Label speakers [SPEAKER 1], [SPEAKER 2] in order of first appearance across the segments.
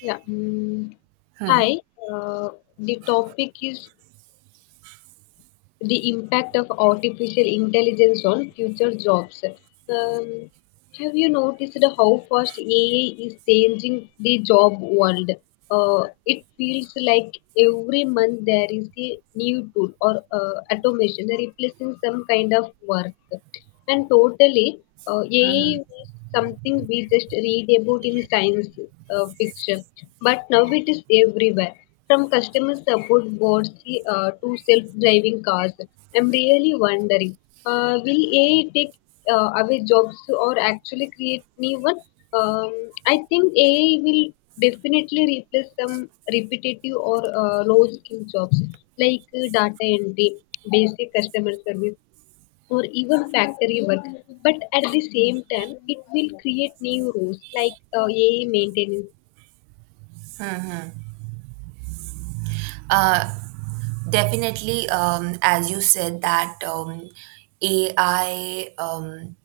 [SPEAKER 1] Yeah.
[SPEAKER 2] Hmm.
[SPEAKER 1] Hi. Uh, the topic is the impact of artificial intelligence on future jobs. Um, have you noticed how fast AI is changing the job world? It feels like every month there is a new tool or automation replacing some kind of work. And totally, AI
[SPEAKER 2] Mhm.
[SPEAKER 1] was something we just read about in science fiction, but now it is everywhere. From customer support bots to self-driving cars, I'm really wondering, will AI take away jobs or actually create new one? I think AI will definitely replace some repetitive or low-skill jobs like data entry, basic customer service, or even factory work. But at the same time, it will create new roles like AI maintenance.
[SPEAKER 2] Uh, Definitely, as you said that AI, um,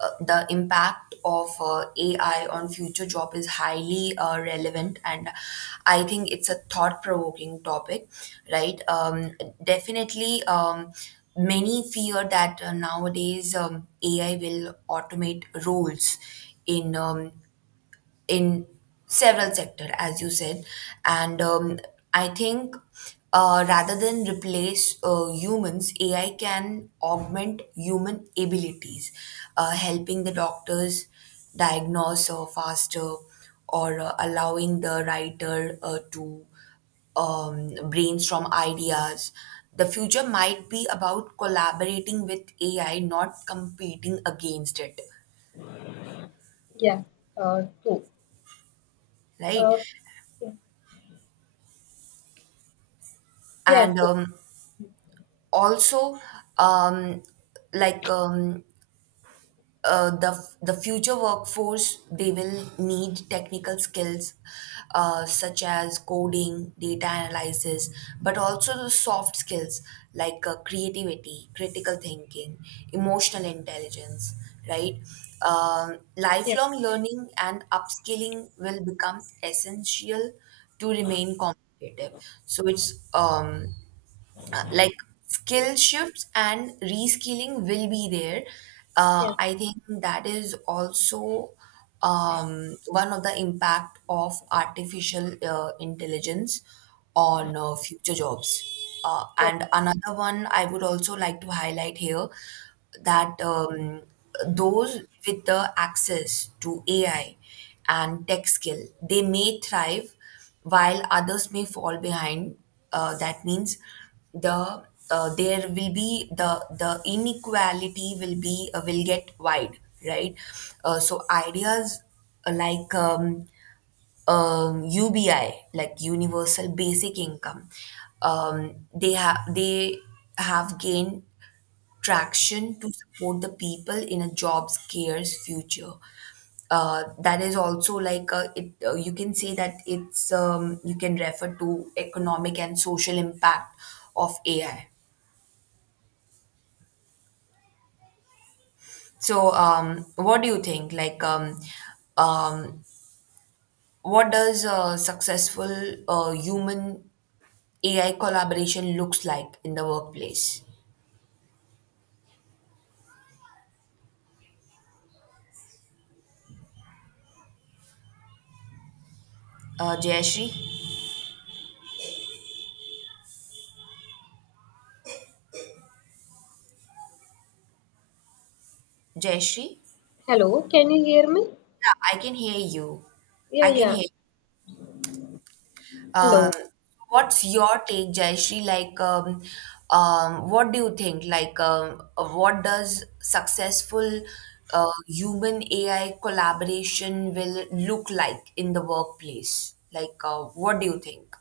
[SPEAKER 2] uh, the impact of AI on future job is highly relevant, and I think it's a thought-provoking topic, right? Definitely, many fear that nowadays AI will automate roles in um, in several sector as you said and I think rather than replace humans, AI can augment human abilities, helping the doctors diagnose faster, or allowing the writer to brainstorm ideas. The future might be about collaborating with AI, not competing against it,
[SPEAKER 1] Yeah, true.
[SPEAKER 2] right?
[SPEAKER 1] Uh, yeah,
[SPEAKER 2] And also, um, like um, uh, the the future workforce, they will need technical skills, such as coding, data analysis, but also the soft skills like creativity, critical thinking, emotional intelligence, right?
[SPEAKER 1] yeah,
[SPEAKER 2] Lifelong learning and upskilling will become essential to remain competitive. So it's like skill shifts and reskilling will be there.
[SPEAKER 1] yeah,
[SPEAKER 2] I think that is also one of the impact of artificial intelligence on future jobs.
[SPEAKER 1] yeah.
[SPEAKER 2] And another one I would also like to highlight here, that those with the access to AI and tech skill, they may thrive while others may fall behind. That means the there will be the inequality will be will get wide, right? So ideas uh, like um, UBI, like universal basic income, they have gained traction to support the people in a job scarce future. That is also like you can say that it's you can refer to economic and social impact of AI. So, what do you think? Like, um, what does a successful human AI collaboration looks like in the workplace? Jayashree, Jayashree,
[SPEAKER 1] Hello, can you hear me?
[SPEAKER 2] yeah, I can hear you.
[SPEAKER 1] Yeah,
[SPEAKER 2] I can
[SPEAKER 1] yeah.
[SPEAKER 2] hear. Um,
[SPEAKER 1] Hello.
[SPEAKER 2] what's your take, Jayashree? Like, what do you think? Like, what does successful human AI collaboration will look like in the workplace? Like, what do you think,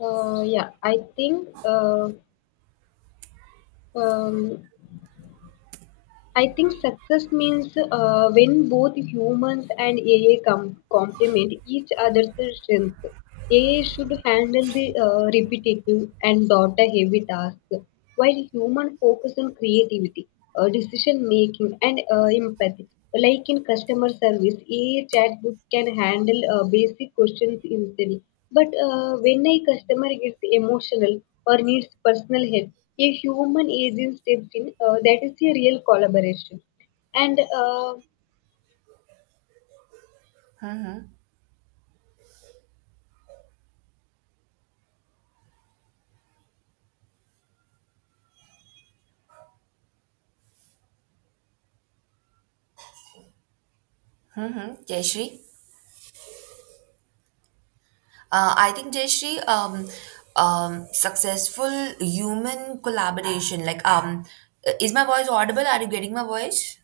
[SPEAKER 1] Yeah, um, I think success means when both humans and AI complement each other's strength. AI should handle the repetitive and data-heavy tasks, while human focus on creativity, decision making, and empathy. Like in customer service, AI chatbot can handle basic questions easily. But when a customer gets emotional or needs personal help, a human agent steps in, that is a real collaboration. And
[SPEAKER 2] Jayashree? I think, Jayashree, successful human collaboration. Like, is my voice audible? Are you getting my voice?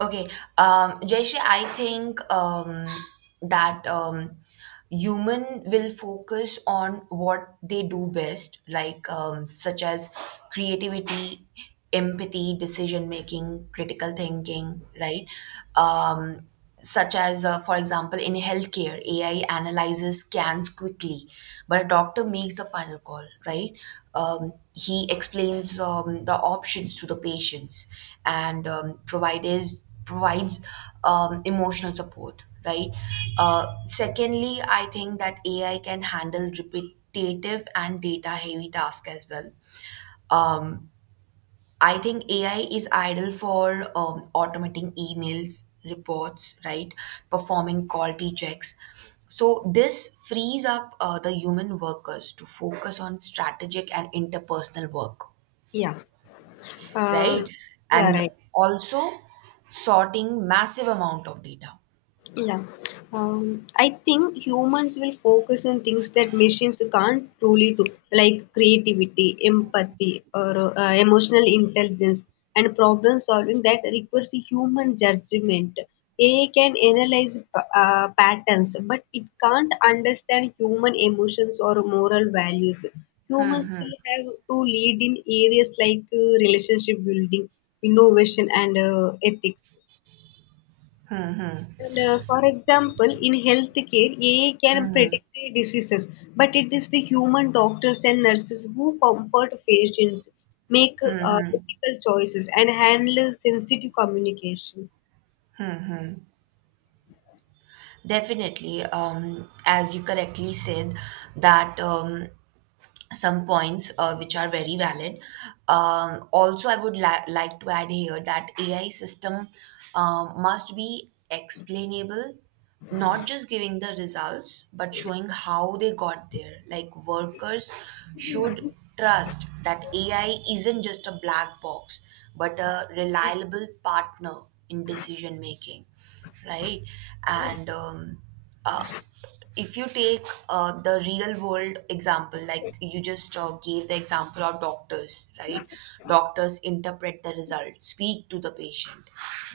[SPEAKER 2] Okay, Jayashree, I think that human will focus on what they do best, like such as creativity, empathy, decision making, critical thinking, right? Um, Such as, for example, in healthcare, AI analyzes scans quickly, but a doctor makes the final call, right? He explains the options to the patients and provides emotional support, right? Secondly, I think that AI can handle repetitive and data heavy tasks as well. Um, I think AI is ideal for automating emails, reports, right? Performing quality checks. So this frees up the human workers to focus on strategic and interpersonal work,
[SPEAKER 1] yeah, uh,
[SPEAKER 2] right?
[SPEAKER 1] yeah,
[SPEAKER 2] And
[SPEAKER 1] right.
[SPEAKER 2] also sorting massive amount of data.
[SPEAKER 1] Yeah. I think humans will focus on things that machines can't truly do, like creativity, empathy, or emotional intelligence, and problem solving that requires a human judgment. AI can analyze patterns, but it can't understand human emotions or moral values. Humans will have to lead in areas like relationship building, innovation, and ethics. And, for example, in healthcare, AI can predict the diseases, but it is the human doctors and nurses who comfort patients, make ethical choices, and handle sensitive communication.
[SPEAKER 2] Definitely, as you correctly said, that some points which are very valid. Also, I would like to add here that AI system must be explainable, not just giving the results, but showing how they got there. Like workers should trust that AI isn't just a black box, but a reliable partner in decision making, right? And uh, if you take the real world example, like you just gave the example of doctors, right? Doctors interpret the result, speak to the patient.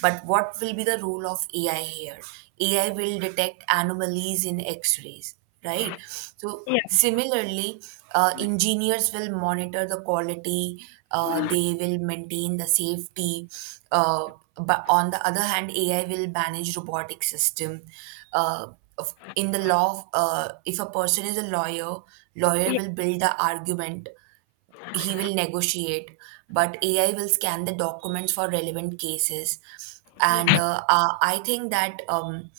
[SPEAKER 2] But what will be the role of AI here? AI will detect anomalies in x rays, right? So, similarly, engineers will monitor the quality, they will maintain the safety. Uh, but on the other hand, AI will manage robotic system. Uh, of in the law of, if a person is a lawyer, lawyer will build the argument, he will negotiate, but AI will scan the documents for relevant cases. And I think that um,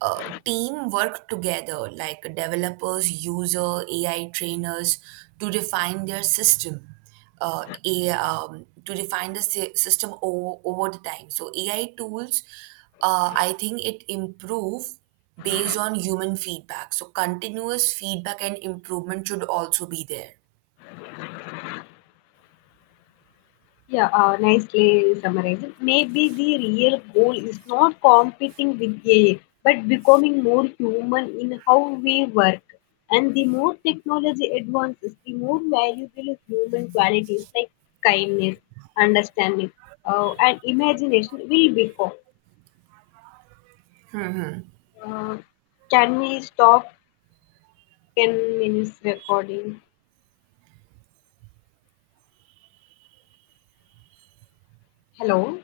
[SPEAKER 2] uh, team work together, like developers, user, AI trainers, to refine their system. To refine the system over, over the time. So AI tools, I think it improve based on human feedback. So continuous feedback and improvement should also be there.
[SPEAKER 1] Yeah, nicely summarized. Maybe the real goal is not competing with AI, but becoming more human in how we work. And the more technology advances, the more valuable human qualities like kindness, understanding, and imagination will become. Uh, can we stop 10 minutes recording? Hello?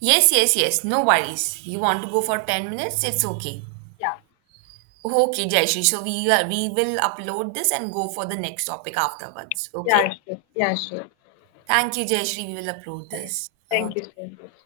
[SPEAKER 2] Yes, yes, yes. No worries. You want to go for 10 minutes? It's okay.
[SPEAKER 1] Yeah,
[SPEAKER 2] Okay, Jayashree. So we will upload this and go for the next topic afterwards. Okay?
[SPEAKER 1] yeah, sure. Yeah, sure.
[SPEAKER 2] Thank you, Jayashree. We will upload
[SPEAKER 1] Thank
[SPEAKER 2] this.
[SPEAKER 1] Thank
[SPEAKER 2] Okay.
[SPEAKER 1] you so much.